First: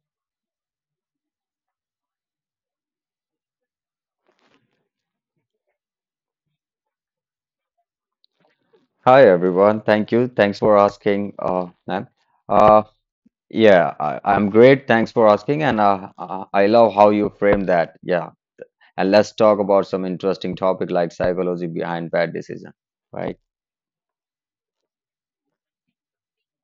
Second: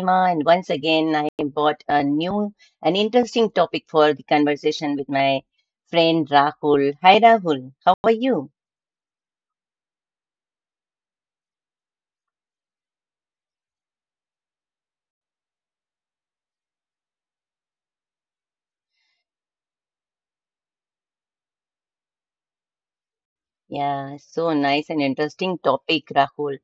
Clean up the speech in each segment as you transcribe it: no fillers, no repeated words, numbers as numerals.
Seema, and once again I am brought a new and interesting topic for the conversation with my friend Rahul. Hi Rahul, how are you? Hi everyone. Thank you. Thanks for asking, ma'am. Uh, yeah, I'm great. Thanks for asking, and I love how you frame that. Yeah, and let's talk about some interesting topic like psychology behind bad decision, right? Yeah, so nice and interesting topic, Rahul.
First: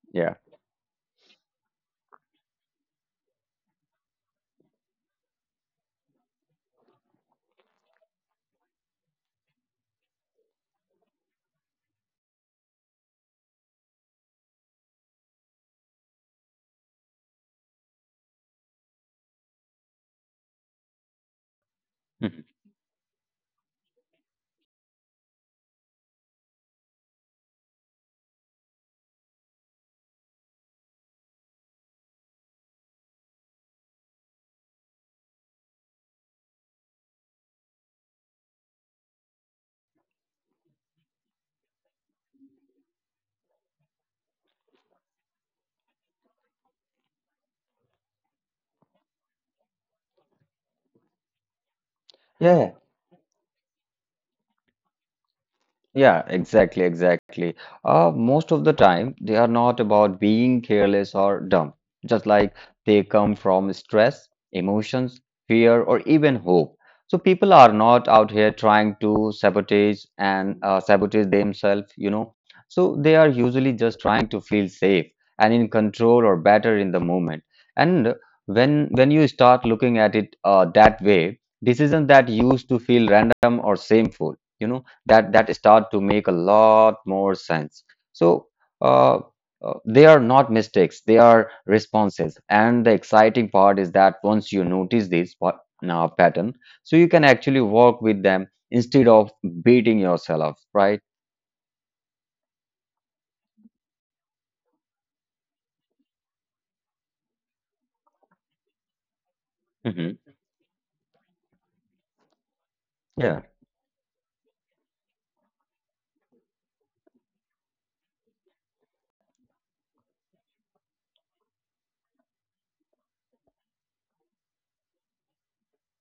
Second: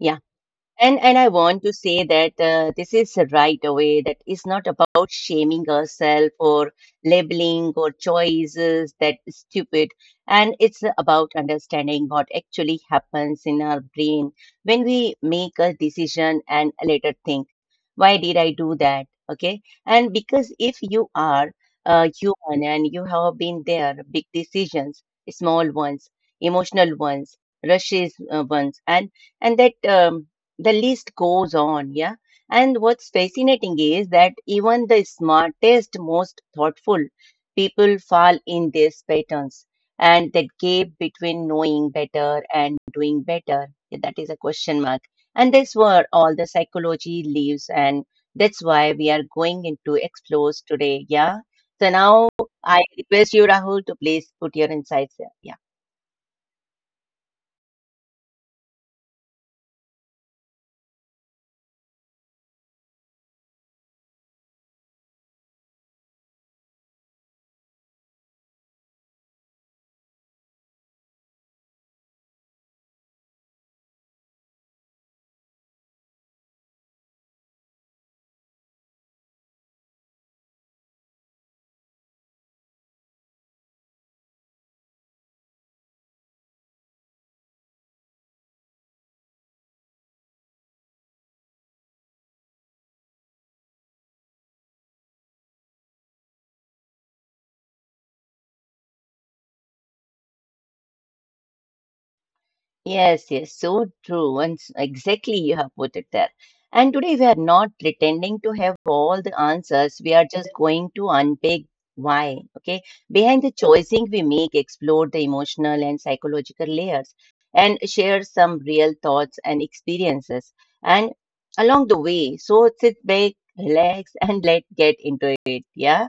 Yeah, Yeah. and I want to say that this is right away. That is not about shaming ourselves or labeling or choices that is stupid. And it's about understanding what actually happens in our brain when we make a decision and later think, why did I do that? Okay. And because if you are human and you have been there, big decisions, small ones, emotional ones, rushes ones, and that. The list goes on, yeah. And what's fascinating is that even the smartest, most thoughtful people fall in these patterns. And that gap between knowing better and doing better, yeah, that is a question mark. And that's where all the psychology lives, and that's why we are going into explores today, yeah. So now Yeah. I request you, Rahul, to please put your insights here, yeah. Yeah, exactly, exactly. Most of the time, they are not about being careless or dumb, just like they come from stress, emotions, fear, or even hope. So people are not out here trying to sabotage and sabotage themselves, you know. So they are usually just trying to feel safe and in control or better in the moment. And when you start looking at it that way, decisions that used to feel random or shameful, you know that start to make a lot more sense, so uh, they are not mistakes, they are responses. And the exciting part is that once you notice this pa- now pattern, so you can actually work with them instead of beating yourself up, right? Yes, yes, so true. And exactly, you have put it there. And today we are not pretending to have all the answers. We Hmm. are just going to unpack why, okay? Behind Yeah. the choicing we make, explore the emotional and psychological layers and share some real thoughts and experiences. And along the way, so sit back, relax, and let's get into it. Yeah.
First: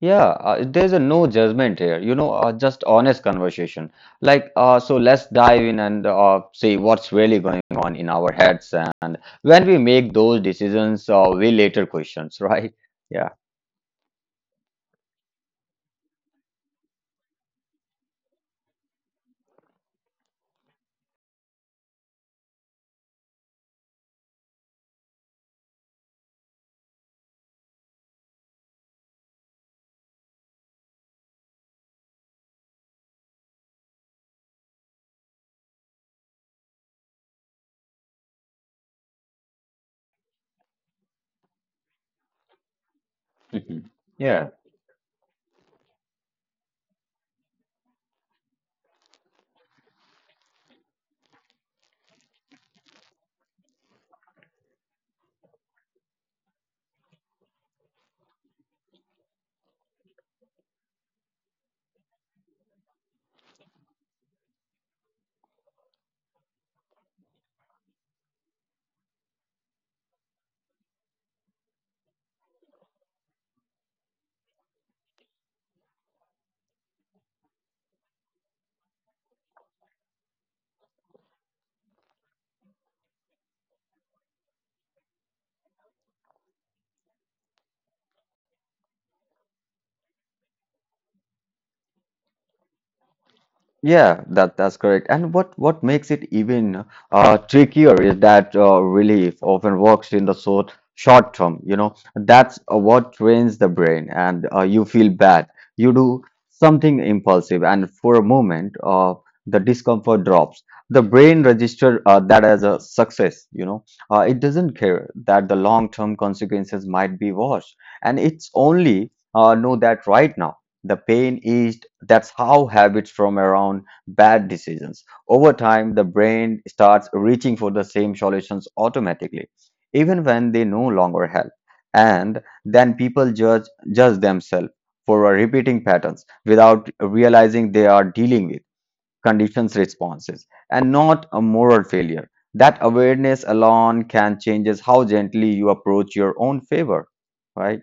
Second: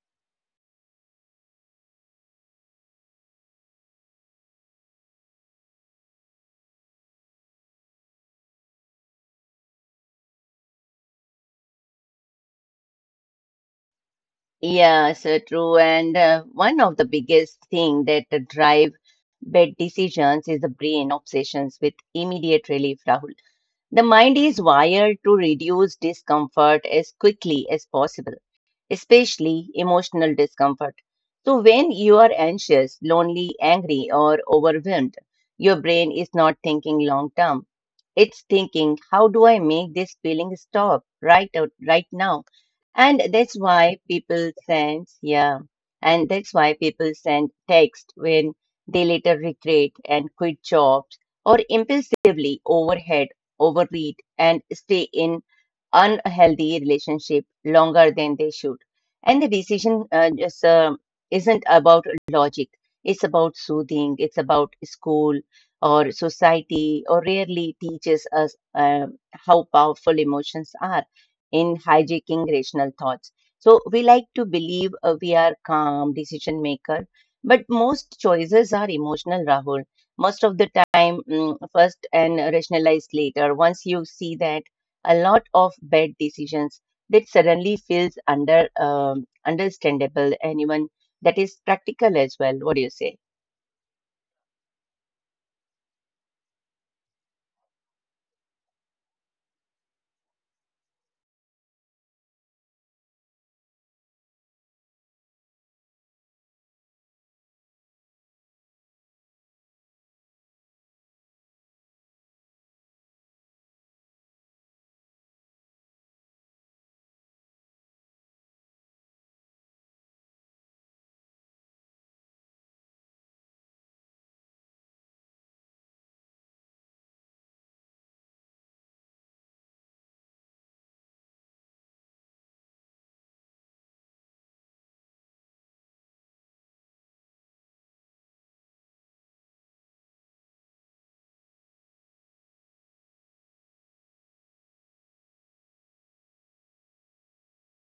Yeah, there's a no judgment here, just honest conversation. So let's dive in and see what's really going on in our heads. And when we make those decisions, we later questions, right? Yeah. Yeah, so true. And one of the biggest thing that drive bad decisions is the brain obsessions with immediate relief, Rahul. The mind is wired to reduce discomfort as quickly as possible, especially emotional discomfort. So, when you are anxious, lonely, angry, or overwhelmed, your brain is not thinking long term. It's thinking, how do I make this feeling stop right out, right now? And that's Mhm. why Yeah. people send, yeah, and that's why people send text when they later regret and quit jobs or impulsively overhead, overread, and stay in unhealthy relationship longer than they should. And the decision just isn't about logic. It's about soothing. It's about school or society, or rarely teaches us how powerful emotions are in hijacking rational thoughts. So we like to believe we are calm decision maker, but most choices are emotional, Rahul. Most of the time, first and rationalized later. Once you see that a lot of bad decisions that suddenly feels under understandable and even that is practical as well. What do you say? Yeah, that's correct. And what makes it even trickier is that relief often works in the short term. You know, that's what trains the brain, and you feel bad. You do something impulsive, and for a moment, the discomfort drops. The brain registers that as a success. You know, it doesn't care that the long term consequences might be worse, and it's only know that right now. The pain eased. That's how habits from around bad decisions. Over time, the brain starts reaching for the same solutions automatically, even when they no longer help. And then people judge themselves for repeating patterns without realizing they are dealing with conditions responses and not a moral failure. That awareness alone can changes how gently you approach your own favor, right?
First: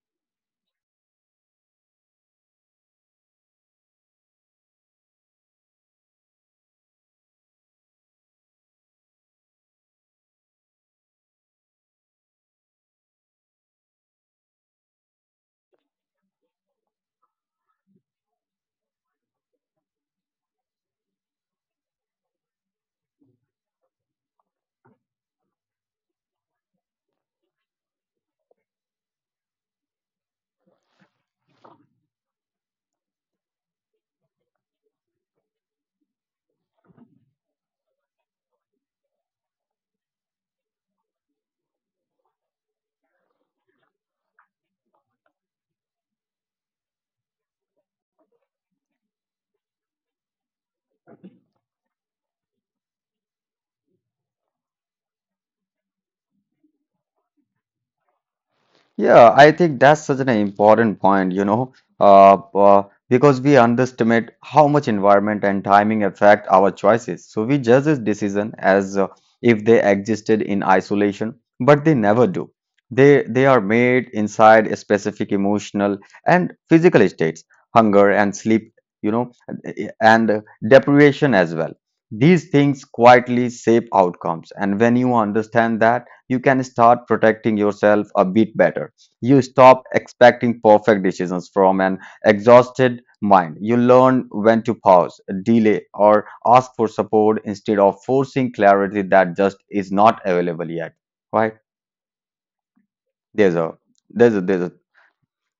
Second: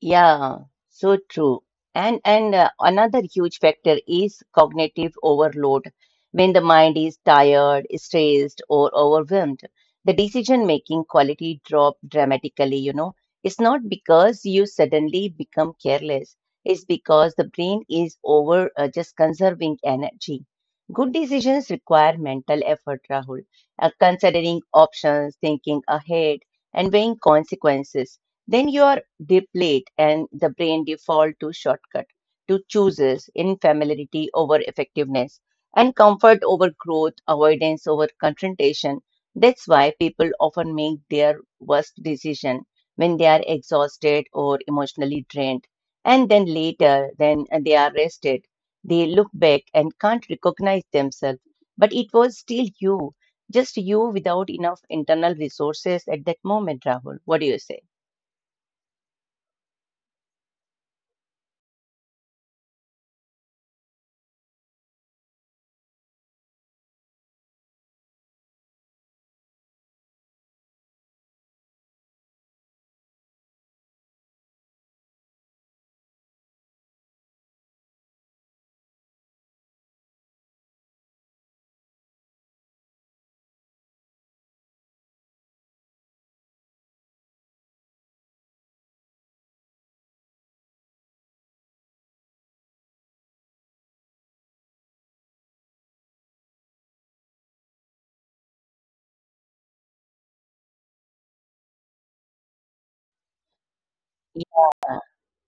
Yeah, so true. And another huge factor is cognitive overload. When the mind is tired, stressed, or overwhelmed, the decision-making quality drop dramatically, you know. It's not because you suddenly become careless. It's because the brain is over just conserving energy. Good decisions require mental effort, Rahul. Considering options, thinking ahead, and weighing consequences. Then you are they played, and the brain default to shortcut, to chooses in familiarity over effectiveness, and comfort over growth, avoidance over confrontation. That's why people often make their worst decision when they are exhausted or emotionally drained, and then later, when they are rested, they look back and can't recognize themselves. But it was still you, just you, without enough internal resources at that moment, Rahul. What do you say? Yeah, I think that's such an important point, uh, uh, because we underestimate how much environment and timing affect our choices. So we judge this decision as if they existed in isolation, but they never do. They are made inside a specific emotional and physical states, hunger and sleep, you know, and deprivation as well. These things quietly shape outcomes, and when you understand that, you can start protecting yourself a bit better. You stop expecting perfect decisions from an exhausted mind. You learn when to pause, delay, or ask for support instead of forcing clarity that just is not available yet. Right? There's a, there's a, there's a, Yeah.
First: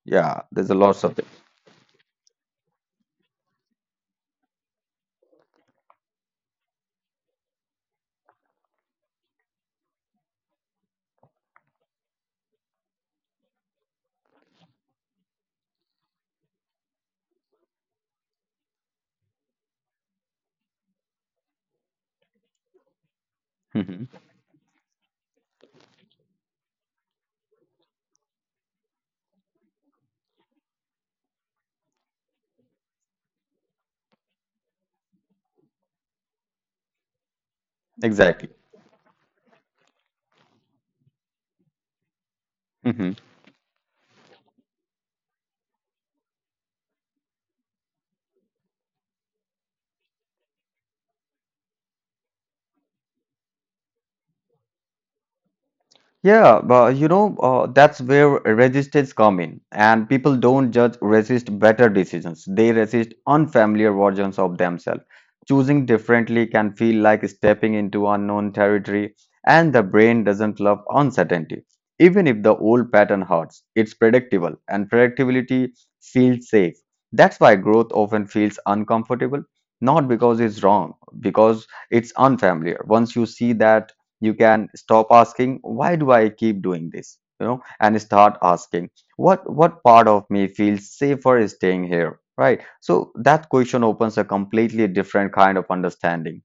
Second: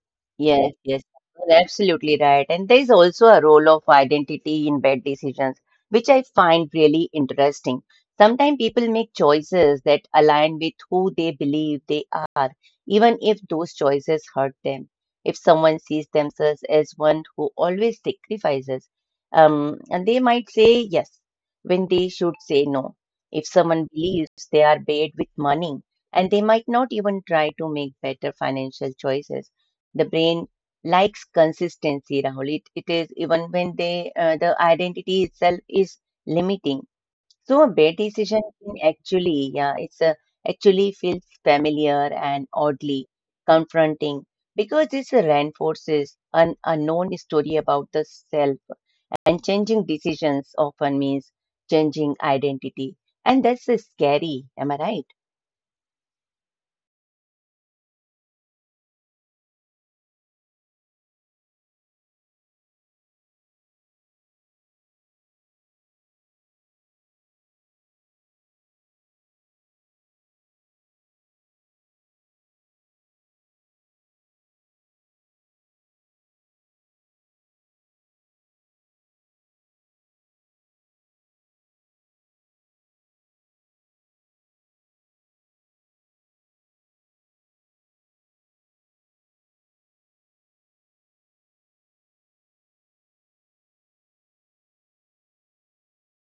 yeah, there's Yes, a yes, lot of it. you're absolutely right. And there is also a role of identity in bad decisions, which I find really interesting. Sometimes people make choices that align with who they believe they are even if those choices hurt them. If someone sees themselves as one who always sacrifices, and they might say yes when they should say no. If someone Mhm. believes they are paid with money, and they might not even try to make better financial choices, the brain likes consistency, Rahul. It is even when they the identity itself is limiting, so a bad decision Exactly. can actually, actually feels familiar and Mhm. oddly confronting because this reinforces an unknown story about the self, and changing decisions often means changing identity. And that's scary, am I right? Yeah, but that's where resistance come in, and people don't judge resist better decisions. They resist unfamiliar versions of themselves. Choosing differently can feel like stepping into unknown territory, and the brain doesn't love uncertainty. Even if the old pattern hurts, it's predictable, and predictability feels safe. That's why growth often feels uncomfortable, not because it's wrong, because it's unfamiliar. Once you see that, you can stop asking why do I keep doing this, and start asking what part of me feels safer staying here, right? So that question opens a completely different kind of understanding.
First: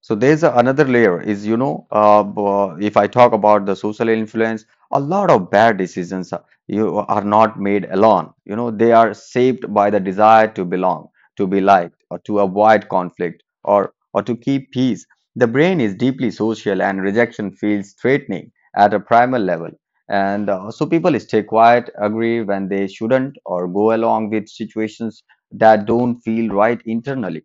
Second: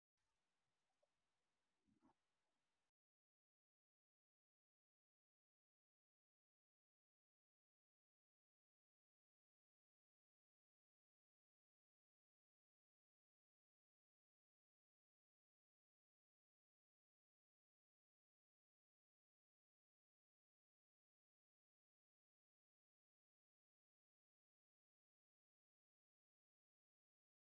So another layer is, if I talk about the social influence, a lot of bad decisions are, you are not made alone. You know, they are shaped by the desire to belong, to be liked, or to avoid conflict, or to keep peace. The brain is deeply social, and rejection feels threatening at a primal level. And so people stay quiet, agree when they shouldn't, or go along with situations that don't feel right internally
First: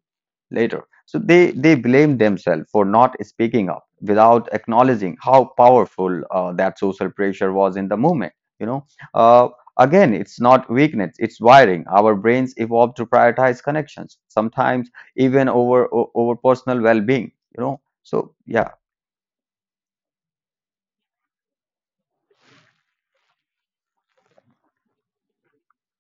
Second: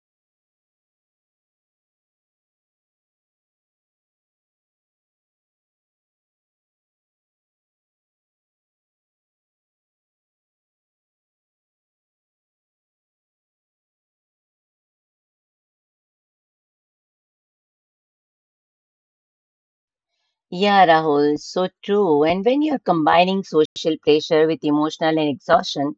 later. So they blame themselves for not speaking up without acknowledging how powerful that social pressure was in the movement. You know, uh, again, it's not weakness; it's wiring. Our brains evolved to prioritize connections, sometimes even over personal well-being. You know, so yeah. Yeah, Rahul, so true. And when you're combining social pressure with emotional and exhaustion,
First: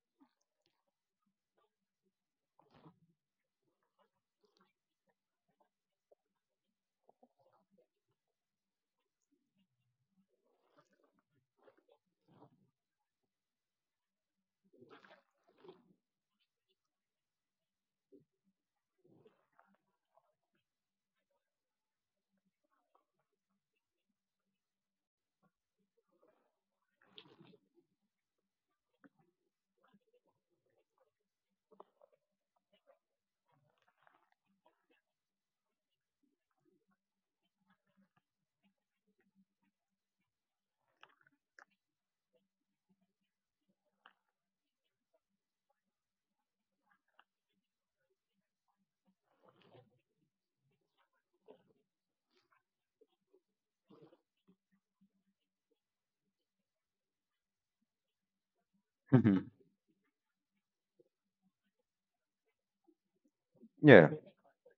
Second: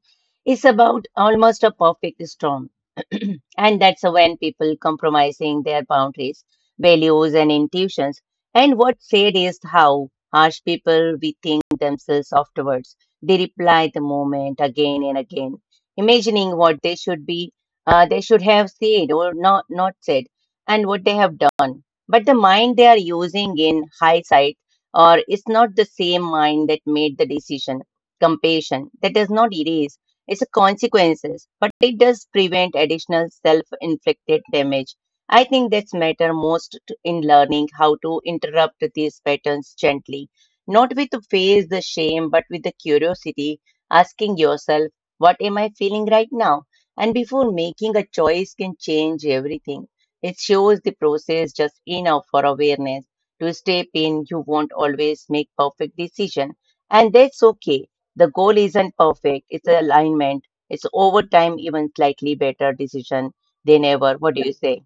it's about almost a perfect storm. And that's when people compromising their boundaries, values, and intuitions. And what's sad is how harsh people we think themselves afterwards. They reply the moment again and again, imagining what they should be, they should have said or not said, and what they have done, but the mind they are using in hindsight, or it's not the same mind that made the decision. Compassion that does not erase its consequences, but it does prevent additional self-inflicted damage. I think that's matter most in learning how to interrupt these patterns gently, not with the face the shame but with the curiosity, asking yourself, what am I feeling right now? And before making a choice can change everything. It shows the process just enough for awareness to step in. You won't always make perfect decision, and that's okay. The goal isn't perfect; Mhm. it's an alignment. It's over time, even slightly better decision than ever. Yeah. What do you say?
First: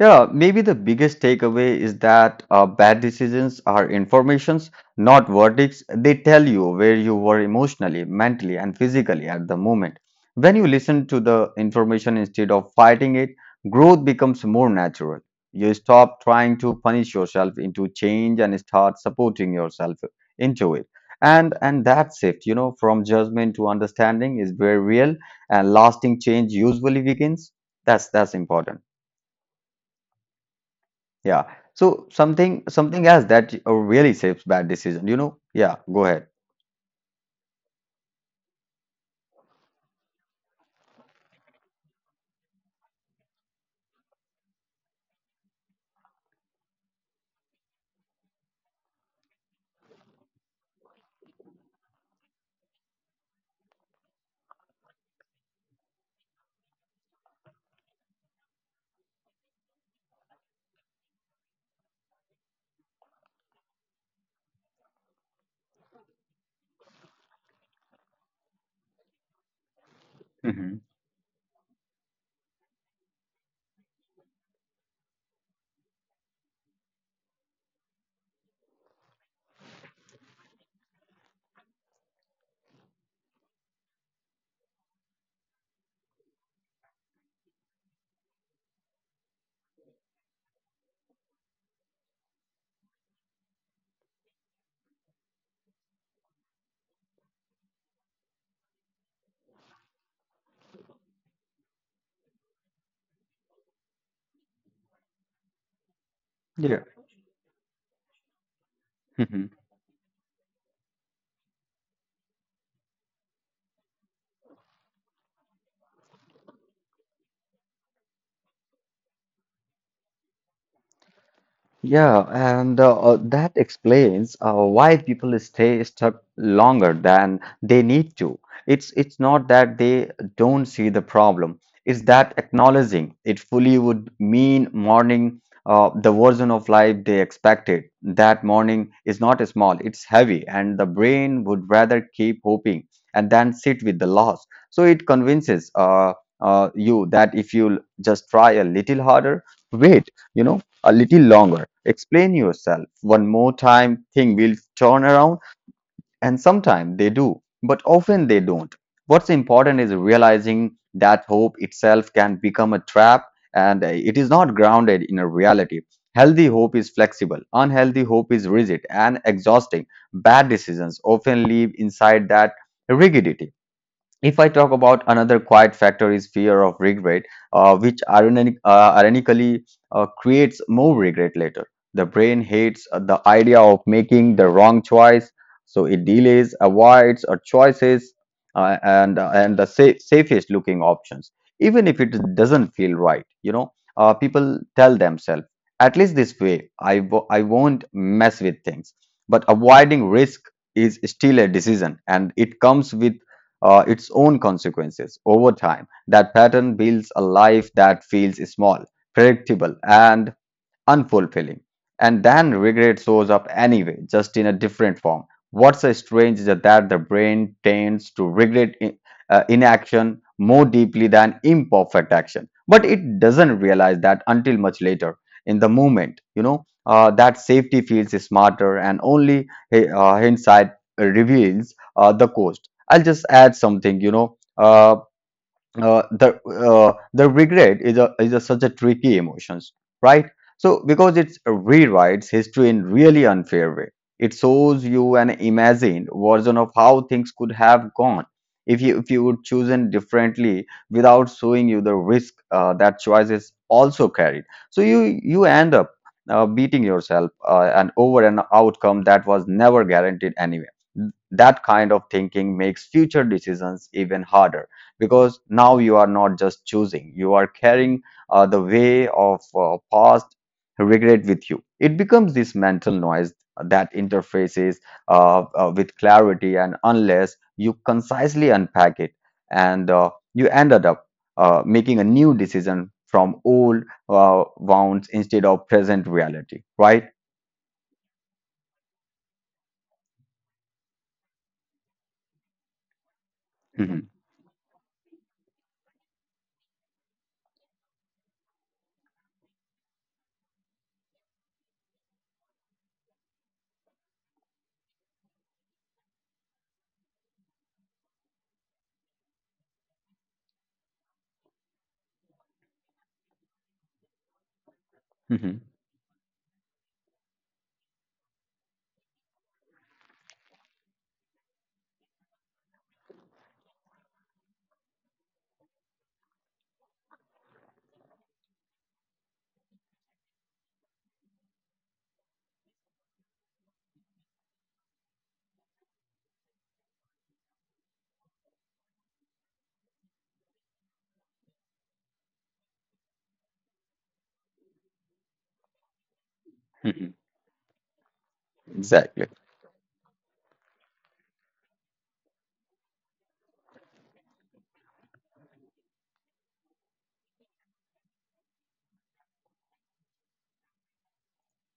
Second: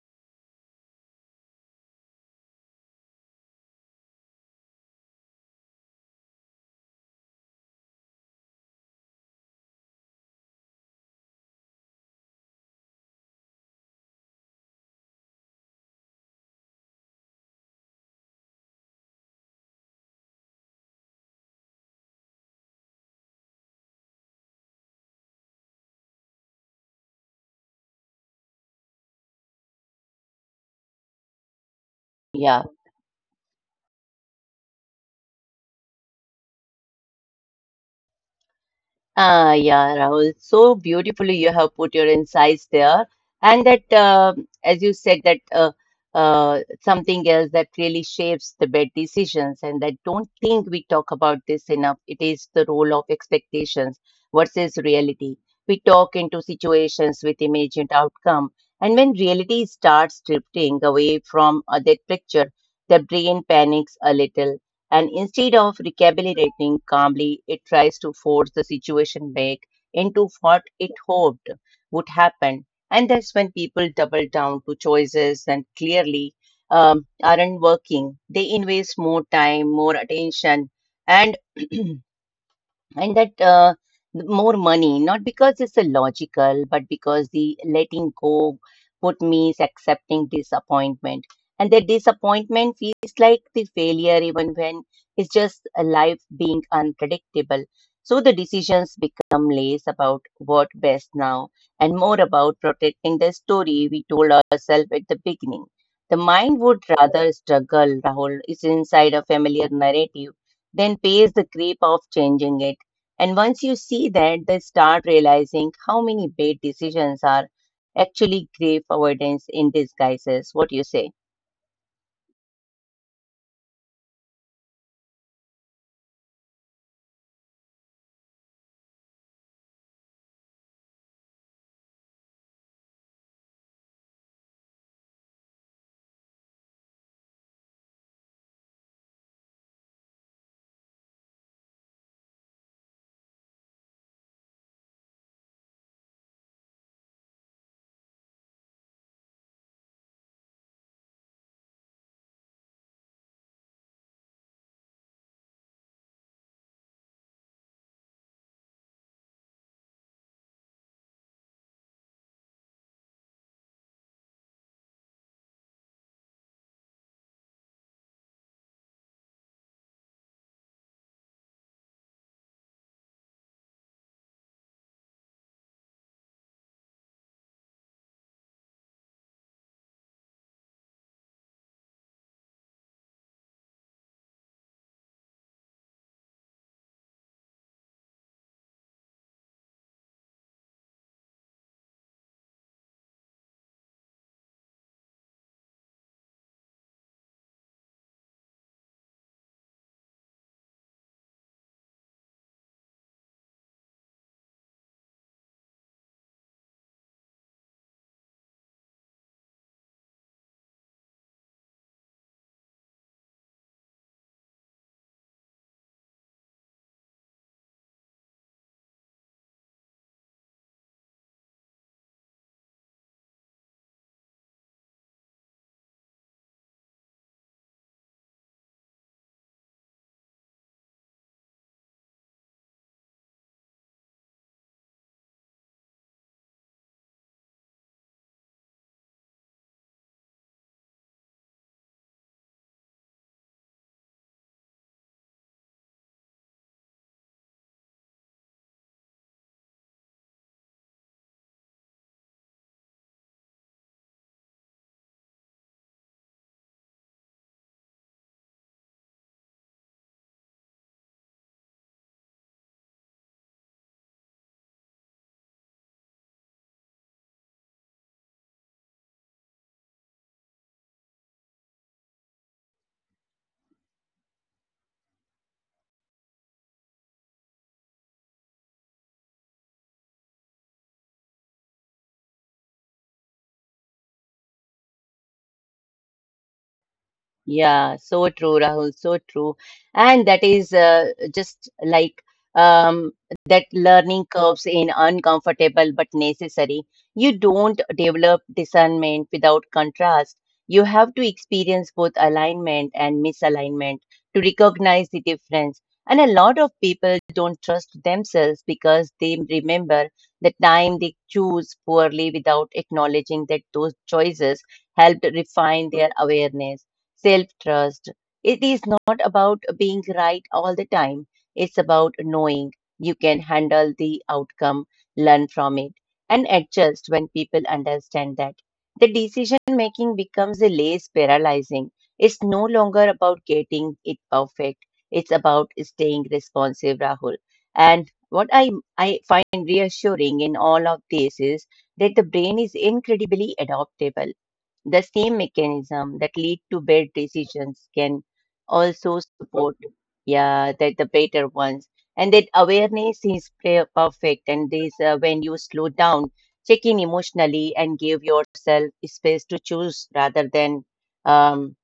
Yeah, maybe the biggest takeaway is that bad decisions are informations, not verdicts. They tell you where you were emotionally, mentally, and physically at the moment. When you listen to the information instead of fighting it, growth becomes more natural. You stop trying to punish yourself into change and start supporting yourself into it. And that shift, you know, from judgment to understanding is very real, and lasting change usually begins. That's important. Yeah. So Yeah. something else that really shapes bad decision, you know? Yeah, go ahead. Ah, yeah, Rahul. So beautifully you have put your insights there. And that, uh, as you said, that something else that really shapes the bad decisions, and that don't think we talk about this enough. It is the role of expectations versus reality. We talk into situations with imagined outcome, and when reality starts drifting away from that picture, the brain panics a little, and instead of recapitulating calmly, it tries to force the situation back into what Hmm. it hoped would happen. And that's when people double down to choices that clearly aren't working. They invest more time, more attention, and and that uh, more money, not because it's a logical, but because the letting go put means accepting disappointment, and that disappointment feels like the failure, even when it's just a life being unpredictable. So the decisions become less about what best now and more about protecting the story we told ourselves at the beginning. The mind Yeah. would rather struggle, Rahul, is inside a familiar narrative then pays the creep of changing it, and once you see that, they start realizing how many bad decisions are actually grave avoidance in disguises. What do you say? Yeah, and that explains why people stay stuck longer than they need to. It's not that they don't see the problem. It's that acknowledging it fully would mean mourning the version of life they expected. That mourning is not small, it's heavy, and the brain would rather keep hoping and then sit with the loss. So it convinces you that if you just try a little harder, wait, you know, a little longer, explain yourself one more time, thing will turn around, and sometimes they do, but often they don't. What's important is realizing that hope itself can become a trap, and it is not grounded in a reality. Healthy hope is flexible, unhealthy hope is rigid and exhausting. Bad decisions often live inside that rigidity. If I talk about another quiet factor is fear of regret, ironically creates more regret later. The brain hates the idea of making the wrong choice, so it delays, avoids, or choices and the safest looking options, even if it doesn't feel right. People tell themselves, at least this way, I won't mess with things. But avoiding risk is still a decision, and it comes with its own consequences. Over time, that pattern builds a life that feels small, predictable, and unfulfilling, and then regret shows up anyway, just in a different form. What's so strange is that the brain tends to regret inaction more deeply than imperfect action, but it doesn't realize that until much later. In the moment, that safety feels smarter, and only hindsight reveals the cost. I'll just add something, you know. Uh, the the regret is a such a tricky emotions, right? So because it rewrites history in really unfair way. It shows you an imagined version of how things could have gone if you would chosen differently without showing you the risk that choice is also carried. So you end up beating yourself and over an outcome that was never guaranteed anyway. That kind of thinking makes future decisions even harder, because now you are not just choosing, you are carrying the way of past regret with you. It becomes this mental noise that interfaces with clarity, and unless you concisely unpack it and you ended up making a new decision from old wounds instead of present reality, right? Yeah, so true, Rahul, so true. And that is just like um, that Mhm. learning curves in uncomfortable but necessary. You don't develop discernment without contrast. You have to experience both alignment and misalignment to recognize the difference. And a lot of people don't trust themselves because they remember the time they choose poorly without acknowledging that those choices helped Mhm. refine their awareness self trust. It is not about being right all the time, it's about knowing you can handle the outcome, learn from it, and adjust when people understand that. The decision making becomes a less paralyzing. It's no longer about getting it perfect, it's about staying responsive, Rahul. And what I, I find reassuring in all of this is that the brain is incredibly adaptable. The same mechanism that lead to bad Mhm. decisions can also Exactly. support, yeah, that the better ones. And that awareness is perfect. And this, when you slow down, check in emotionally and give yourself space to choose rather than, um,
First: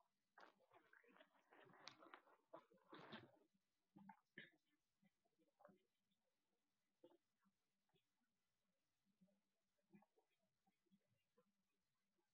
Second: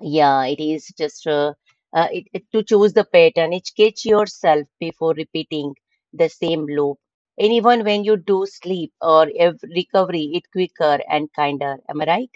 yeah, it is just it, it- to choose the pattern. It's catch yourself before repeating the same loop. And even when you do sleep or recovery, it quicker and kinder. Am I right?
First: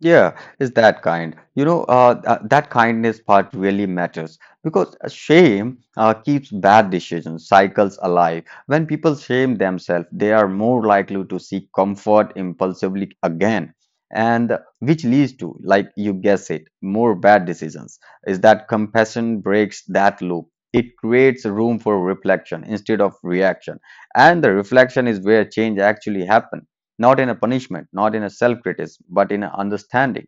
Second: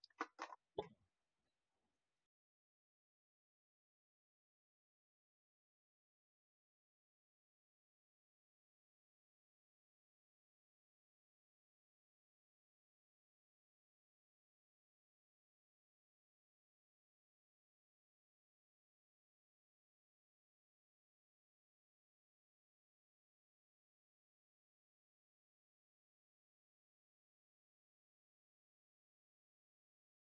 Yeah, is that kind. That kindness part really matters because shame keeps bad decisions, cycles alive. When people shame themselves, they are more likely to seek comfort impulsively again, and which leads to, like you guess it, more bad decisions. Is that compassion breaks that loop. It creates room for reflection instead of reaction, and the reflection is where change actually happens, not in a punishment, not in a self-criticism, but in an understanding.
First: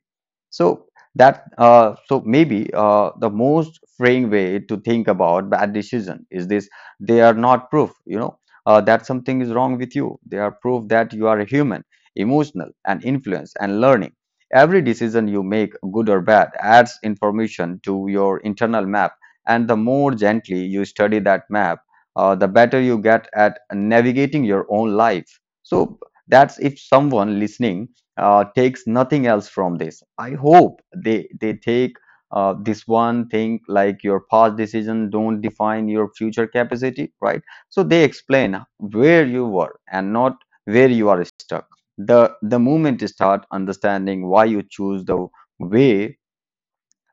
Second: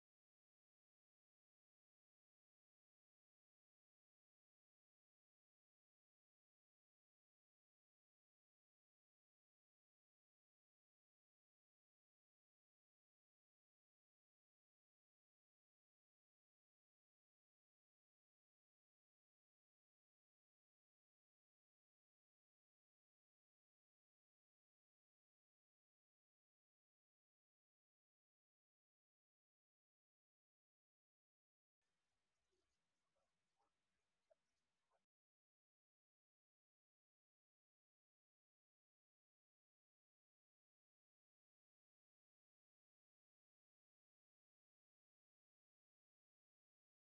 So that so maybe the most freeing way to think about bad decision is this: they are not proof, that something is wrong with you. They are proof that you are a human, emotional, and influenced and learning. Every decision you make, good or bad, adds information to your internal map. And the more gently you study that map, the better you get at navigating your own life. So that's if someone listening takes nothing else from this. I hope they take this one thing, like your past decision don't define your future capacity, right? So they explain where you were and not where you are stuck. The moment you start understanding why you choose the way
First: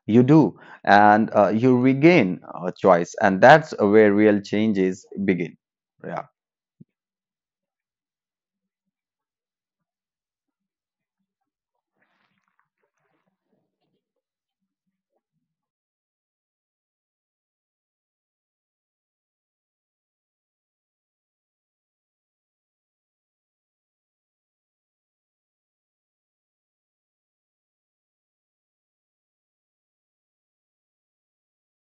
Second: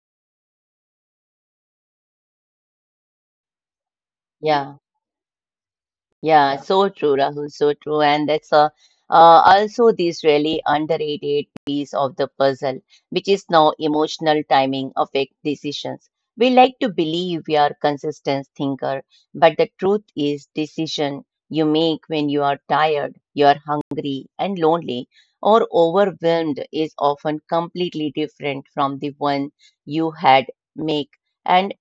you do, and you regain choice, and that's where real Yeah, changes begin. Yeah. yeah, so true, Rahul, so true. And that's also this really underrated piece of the puzzle, which is now emotional timing affect decisions. We like to believe we are consistent thinker, but the truth is decision you make when you are tired, you are hungry and lonely or overwhelmed is often completely different from the one you had make. And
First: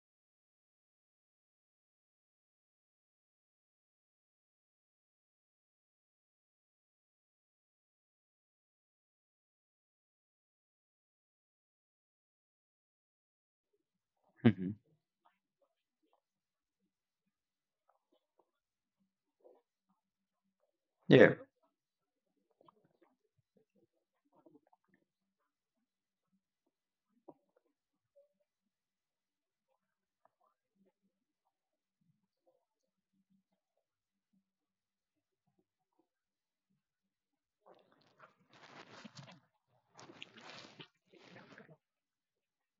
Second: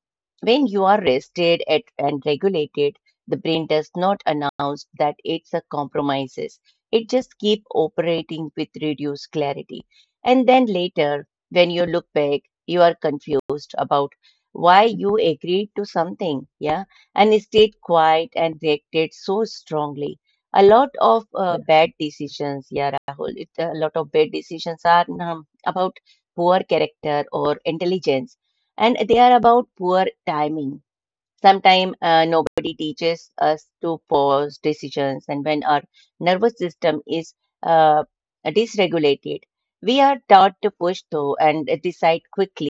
when you are rested at, and regulated, the brain does not announce that it's a compromises. It just keep operating with reduced clarity. And then later, when you look back, you are confused about Mhm. why you agreed to something, yeah, and stayed quiet and reacted so strongly. A lot of Yeah. Bad decisions, yeah, Rahul. It, a lot of bad decisions are about poor character or intelligence, and they are about poor timing. Sometimes nobody teaches us to pause decisions, and when our nervous system is uh, dysregulated, we are taught to push through and decide quickly,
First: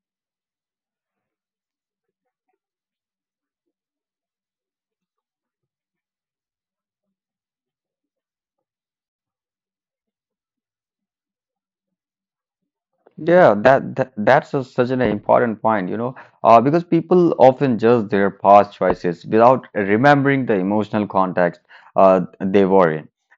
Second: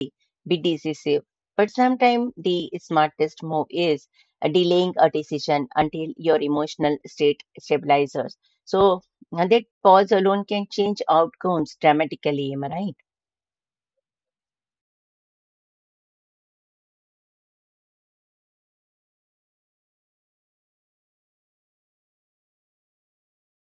be decisive. But sometimes the smartest move is delaying a decision until your emotional state stabilizes. So that pause alone can change outcomes dramatically. Am I right? Yeah, such an important point, because people often judge their past choices without remembering the emotional context they were in.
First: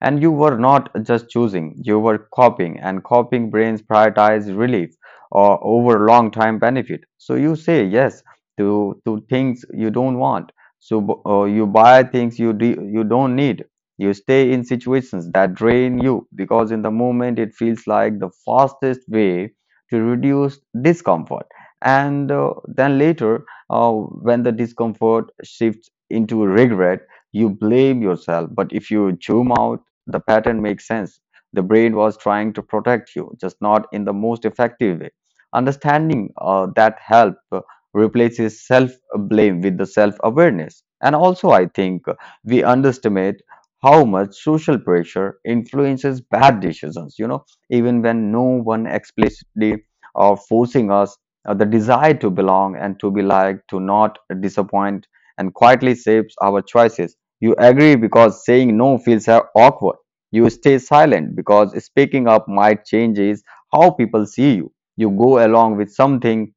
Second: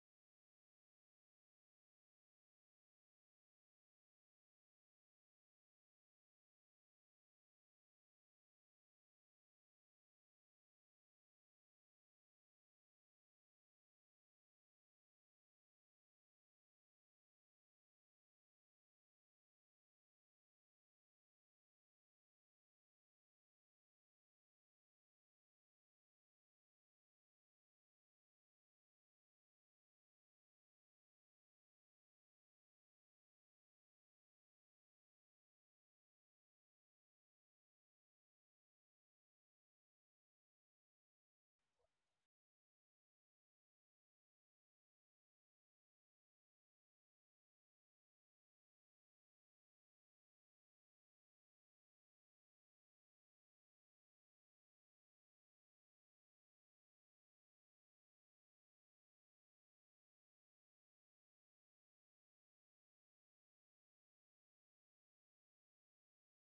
And you were not just choosing, you were copying, and copying brains prioritize relief or over long-term benefit. So you say yes to things you don't want. So you buy things you don't need. You stay in situations that drain you because in the moment it feels like the fastest way to reduce discomfort. And then later, when the discomfort shifts into regret, you blame yourself. But if you zoom out, the pattern makes sense. The brain was trying to protect you, just not in the most effective way. Understanding that help replaces self blame with the self awareness. And also, I think we underestimate how much social pressure influences bad decisions. You know, even when no one explicitly or forcing us, the desire to belong and to be liked, to not disappoint, and quietly shapes our choices. You agree because saying no feels awkward. You stay silent because speaking up might changes how people see you. You go along with something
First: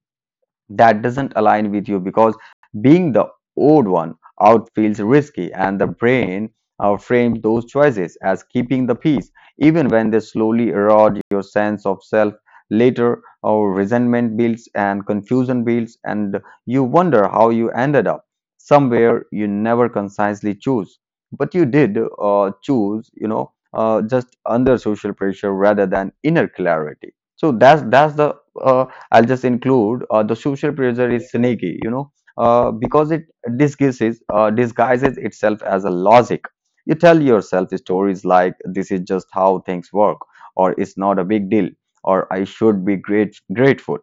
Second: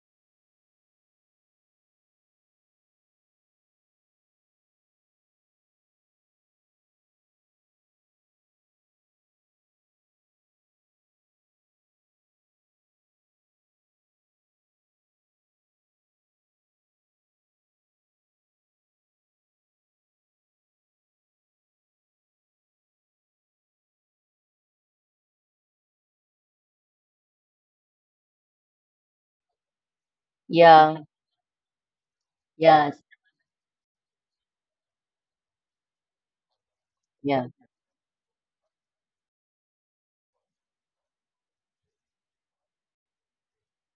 that doesn't align with you because being the odd one out feels risky, and the brain frames those choices as keeping the peace even when they slowly erode your sense of self later, or resentment builds and confusion builds, and you wonder how you ended up somewhere you never consciously choose, but you did choose, just under social pressure rather than inner clarity. So that's the uh, I'll just include, the social pressure Yeah. is sneaky, you know, because Yes. it disguises itself as a logic. You tell Yeah. yourself stories like this is just how things work, or it's not a big deal, or I should be great grateful.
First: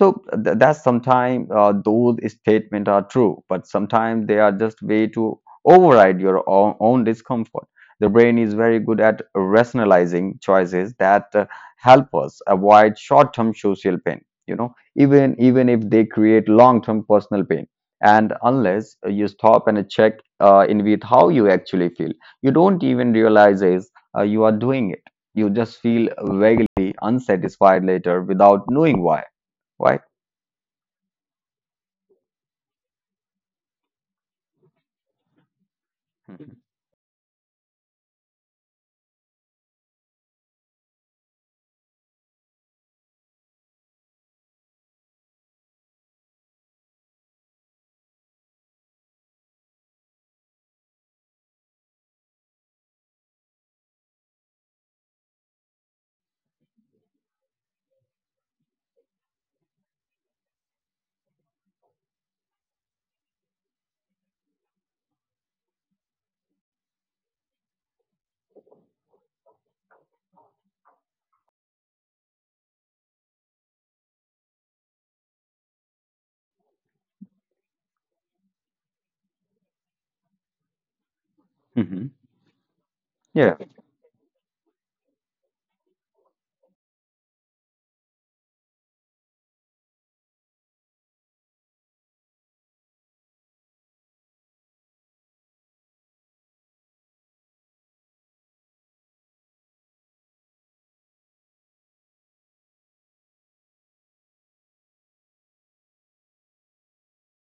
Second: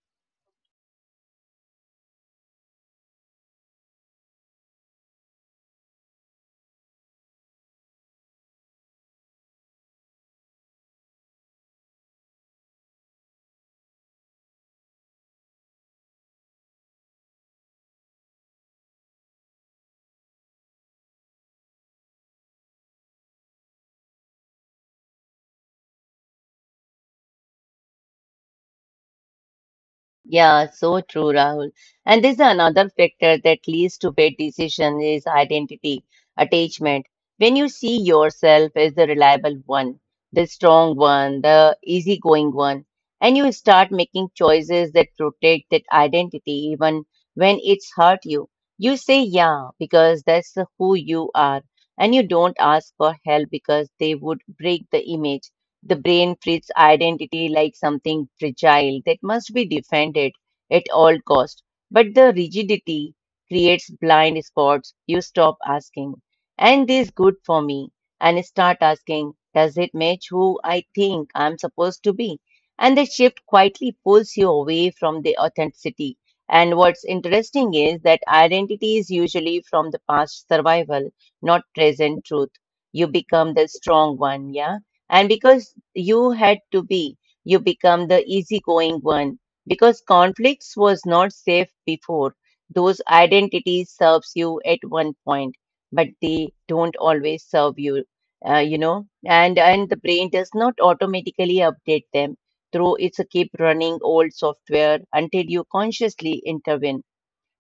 So th- that's sometimes those statements are true, but sometimes they are just way to override your own discomfort. The brain is very good at rationalizing choices that help us avoid short-term social pain, you know, even if they create long-term personal pain, and unless you stop and check in with how you actually feel, you don't even realize is you are doing it. You just feel vaguely unsatisfied later without knowing why, right? Yeah, so true, Rahul. And there's another factor that leads to bad decision is identity, attachment. When you see yourself as the reliable one, the strong one, the easygoing one, and you start making choices that protect that identity even when it's hurt you, you say yeah because that's who you are, and you don't ask for help because they would break the image. The brain treats identity like something fragile that must be defended at all cost. But the rigidity creates blind spots. You stop asking, and this good for me? And start asking, does it match who I think I'm supposed to be? And the shift quietly pulls you away from the authenticity. And what's interesting is that identity is usually from the past survival, not hmm present truth. You become yeah the strong one, yeah? And because you had to be, you become the easygoing one. Because conflicts was not safe before. Those identities serves you at one point, but they don't always serve you, you know. And the brain does not automatically update them through its keep running old software until you consciously intervene.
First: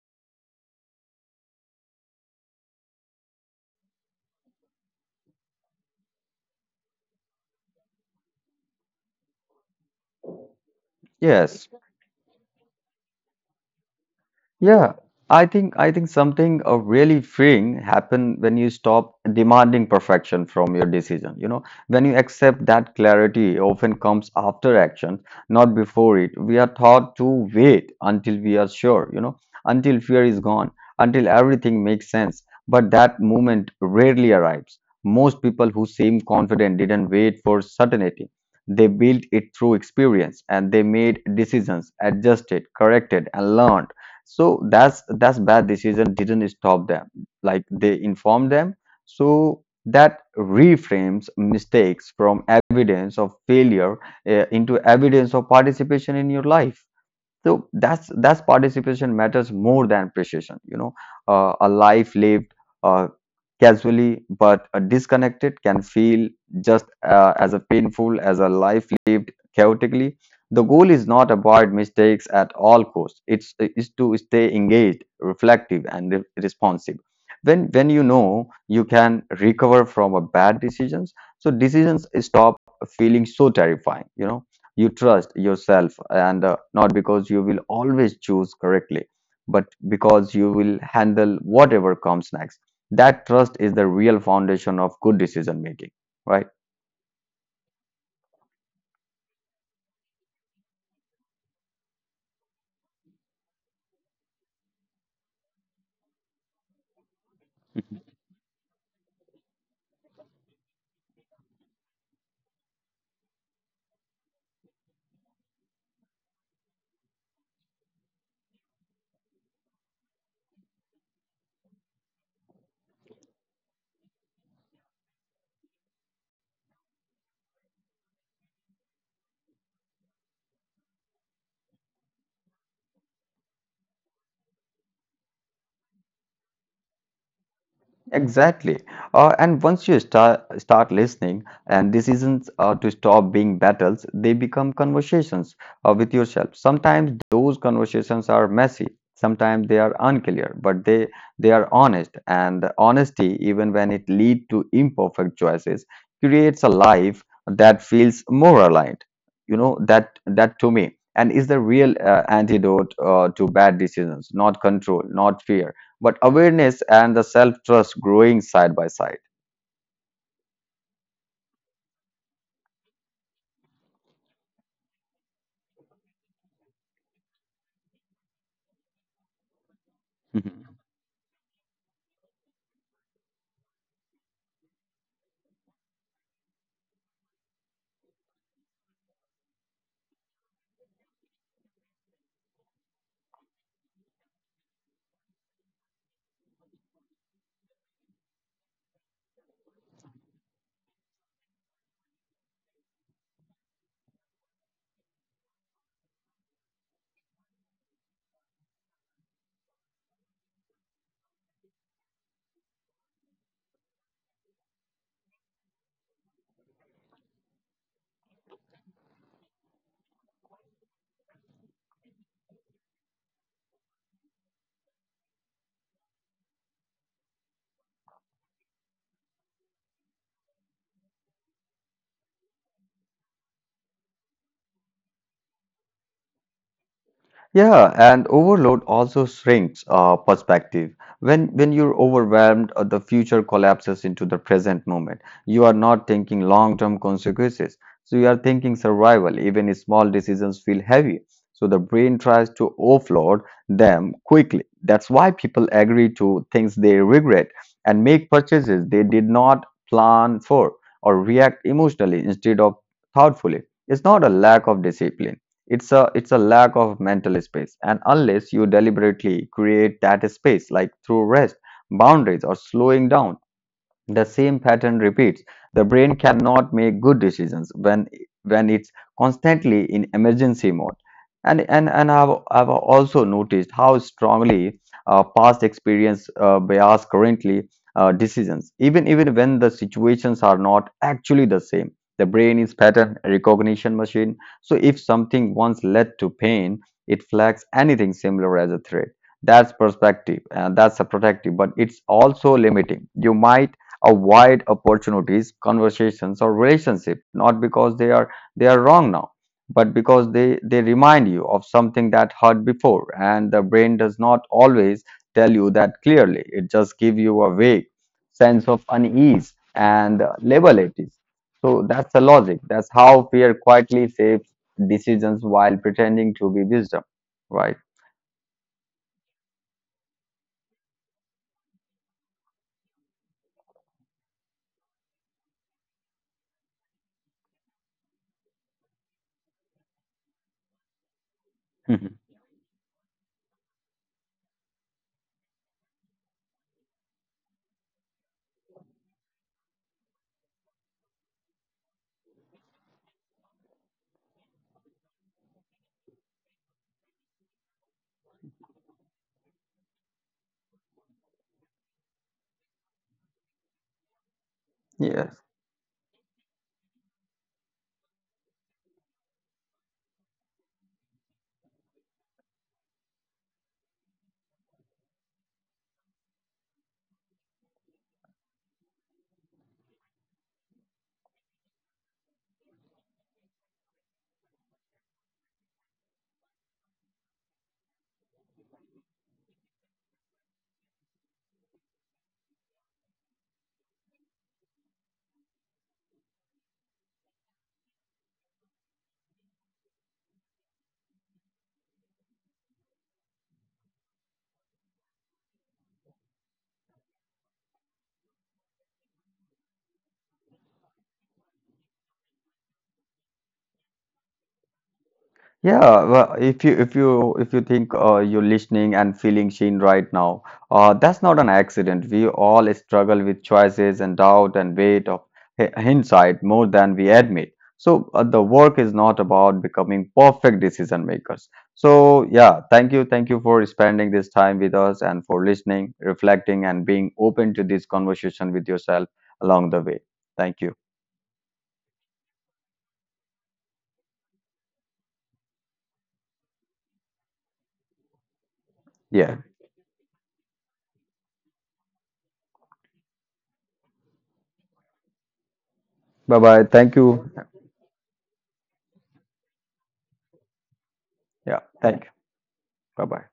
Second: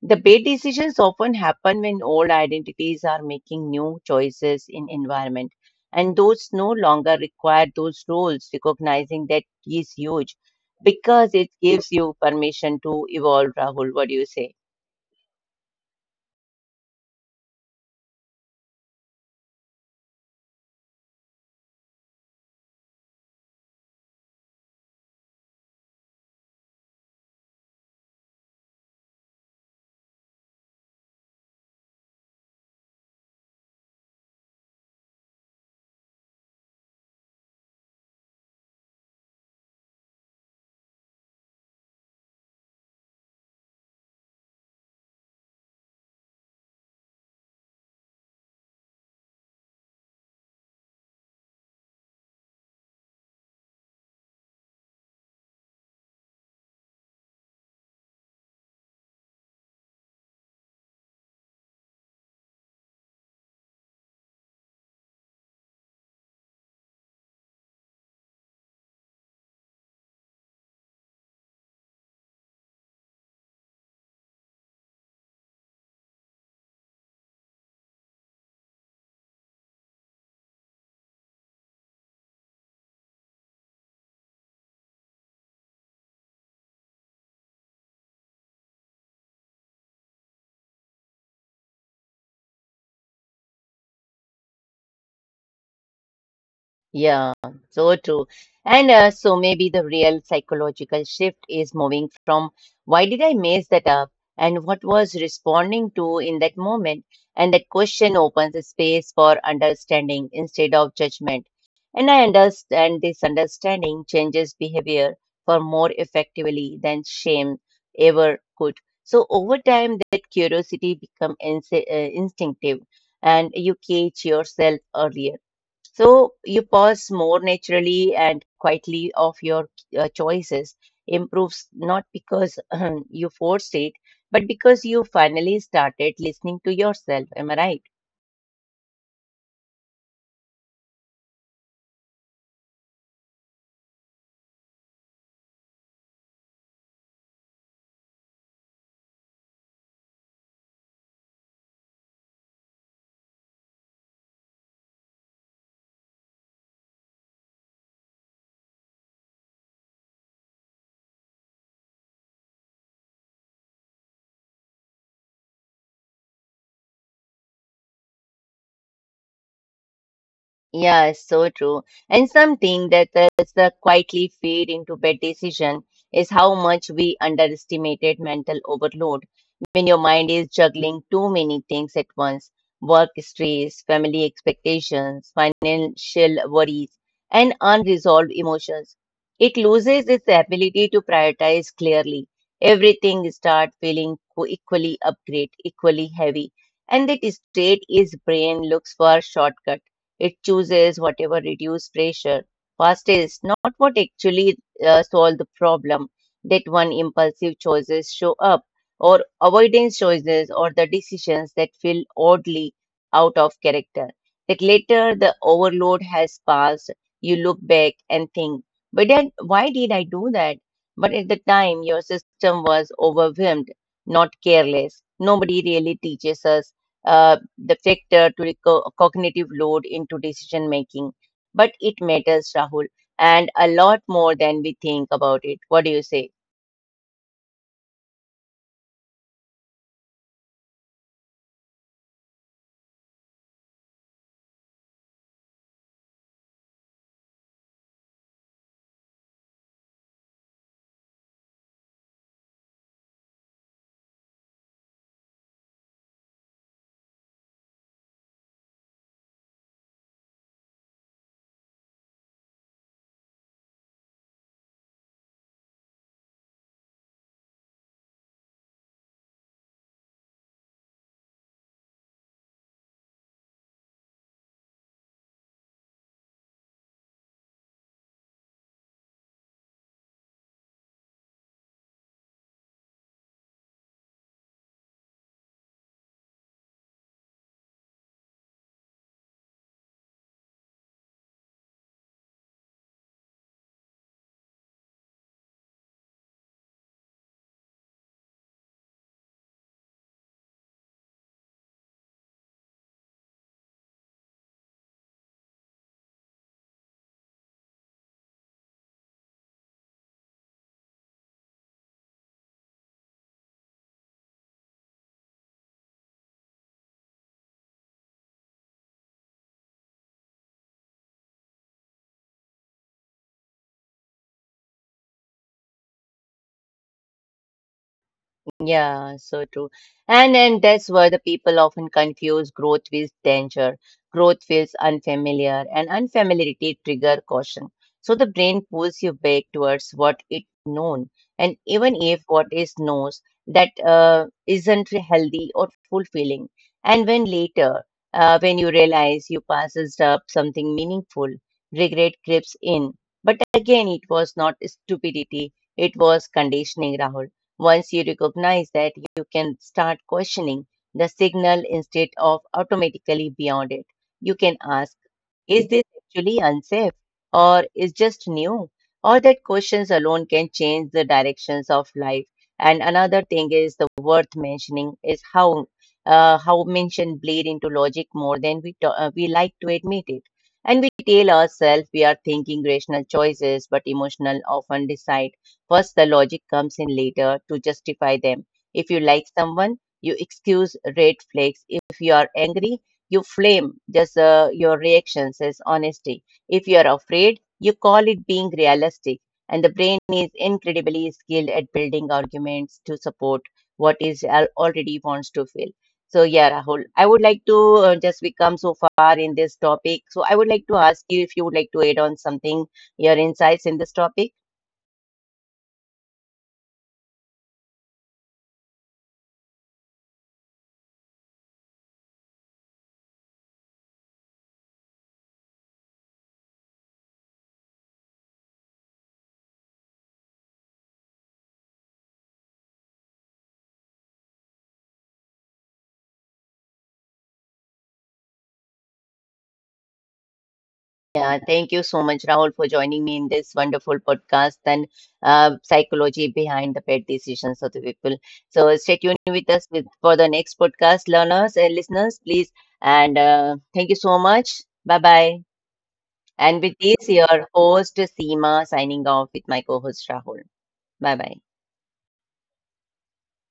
The bad decisions often happen when old identities are making new choices in environment and those no longer require those roles, recognizing that is huge because it yes gives you permission to evolve, Rahul. What do you say? Yeah, I think something really freeing happen when you stop demanding perfection from your decision. You know, when you accept that clarity often comes after action, not before it. We are taught to wait until we are sure, you know, until fear is gone, until everything makes sense. But that moment rarely arrives. Most people who seem confident didn't wait for certainty. They built it through experience, and they made decisions, adjusted, corrected, and learned. So that's Bad decision didn't stop them, like they informed them, so that reframes mistakes from evidence of failure into evidence of participation in your life. So that's Participation matters more than precision. You know, a life lived uh, casually but disconnected can feel just as a painful as a life lived chaotically. The goal is not avoid mistakes at all costs. It's is to stay engaged, reflective, and responsive. When you know you can recover from a bad decisions, so decisions stop feeling so terrifying. You know you trust yourself, and not because you will always choose correctly, but because you will handle whatever comes next. That trust is the real foundation of good decision making, right? Yeah, so true. And so maybe the real psychological shift is moving from why did I mess that up and what was responding to in that moment. And that question opens a space for understanding instead of judgment. And I understand this understanding changes behavior for more effectively than shame ever could. So over time, that curiosity becomes instinctive and you catch yourself earlier. So you pause more naturally and quietly of your choices improves not because you forced it, but because you finally started listening to yourself. Am I right? Exactly. And once you start listening, and decisions to stop being battles, they become conversations with yourself. Sometimes those conversations are messy. Sometimes they are unclear, but they are honest. And the honesty, even when it lead to imperfect choices, creates a life that feels more aligned. You know that that to me, and is the real antidote to bad decisions. Not control, not fear, but awareness and the self trust growing side by side. Yeah, it's so true. And something that is the quietly fade into bad decision is how much we underestimated mental overload. When your mind is Mhm. juggling too many things at once, work stress, family expectations, financial worries, and unresolved emotions, it loses its ability to prioritize clearly. Everything starts feeling equally upgrade, equally heavy, and that state is brain looks for shortcuts it chooses whatever reduce pressure. Fast is not what actually solve the problem. That one impulsive choices show up, or avoidance choices, or the decisions that feel oddly out of character. That later the overload has passed, you look back and think, but then why did I do that? But at the time, your system was overwhelmed, not careless. Nobody really teaches us the factor to the cognitive load into decision making. But it matters, Rahul, and a lot more than we think about it. What do you say? Yeah, and overload also shrinks perspective. When you're overwhelmed, the future collapses into the present moment. You are not thinking long-term consequences, so you are thinking survival. Even small decisions feel heavy, so the brain tries to offload them quickly. That's why people agree to things they regret and make purchases they did not plan for, or react emotionally instead of thoughtfully. It's not a lack of discipline, it's a lack of mental space, and unless you deliberately create that space, like through rest, boundaries, or slowing down, the same pattern repeats. The brain cannot make good decisions when it's constantly in emergency mode. And I've also noticed how strongly past experience bias currently decisions. Even when the situations are not actually the same, the brain is pattern recognition machine. So if something once led to pain, it flags anything similar as a threat. That's perspective, and that's a protective, but it's also limiting. You might avoid opportunities, conversations, or relationship, not because they are wrong now, but because they remind you of something that hurt before, and the brain does not always tell you that clearly. It just gives you a vague sense of unease and label it is. So that's the logic. That's how fear quietly shapes decisions while pretending to be wisdom, right? Yeah, so true. And that's where the people often confuse growth with danger. Growth feels unfamiliar, and unfamiliarity trigger caution. So the brain pulls you back towards what it known. And even if Mhm. what is knows that isn't healthy or fulfilling. And when later, when you realize you passes up something meaningful, regret creeps in. But again, it was not stupidity, it was conditioning, Rahul. Once you recognize that, you can start questioning the signal instead of automatically beyond it. You can ask, Yes. is this actually unsafe or is just new? Or that questions alone can change the directions of life. And another thing is the worth mentioning is how mention bleed into logic more than we we like to admit it. And we tell ourselves we are thinking rational choices, but emotional often decide First, the logic comes in later to justify them. If you like someone, you excuse red flags. If you are angry, you flame just your reactions as honesty. If you are afraid, you call it being realistic. And the brain is incredibly skilled at building arguments to support what is already wants to feel. So yeah, Rahul, I would like to just we come so far in this topic. So I would like to ask you if you would like to add on something, your insights in this topic. Yeah, well, if you think you're listening and feeling seen right now, that's not an accident. We all struggle with choices and doubt and weight of hindsight more than we admit. So the work is not about becoming perfect decision makers. So yeah, thank you, for spending this time with us and for listening, reflecting, and being open to this conversation with yourself along the way. Thank you. Yeah, thank you so much, Rahul, for joining me in this wonderful podcast and psychology behind the pet decisions of the people. So stay tuned with Yeah. us with, for the next podcast, learners and listeners, please. And thank you so much. Bye bye. Bye And with bye. this, Thank you. your host, Seema, signing off with my co host, Rahul. Bye bye. Yeah. Thank you. Bye bye.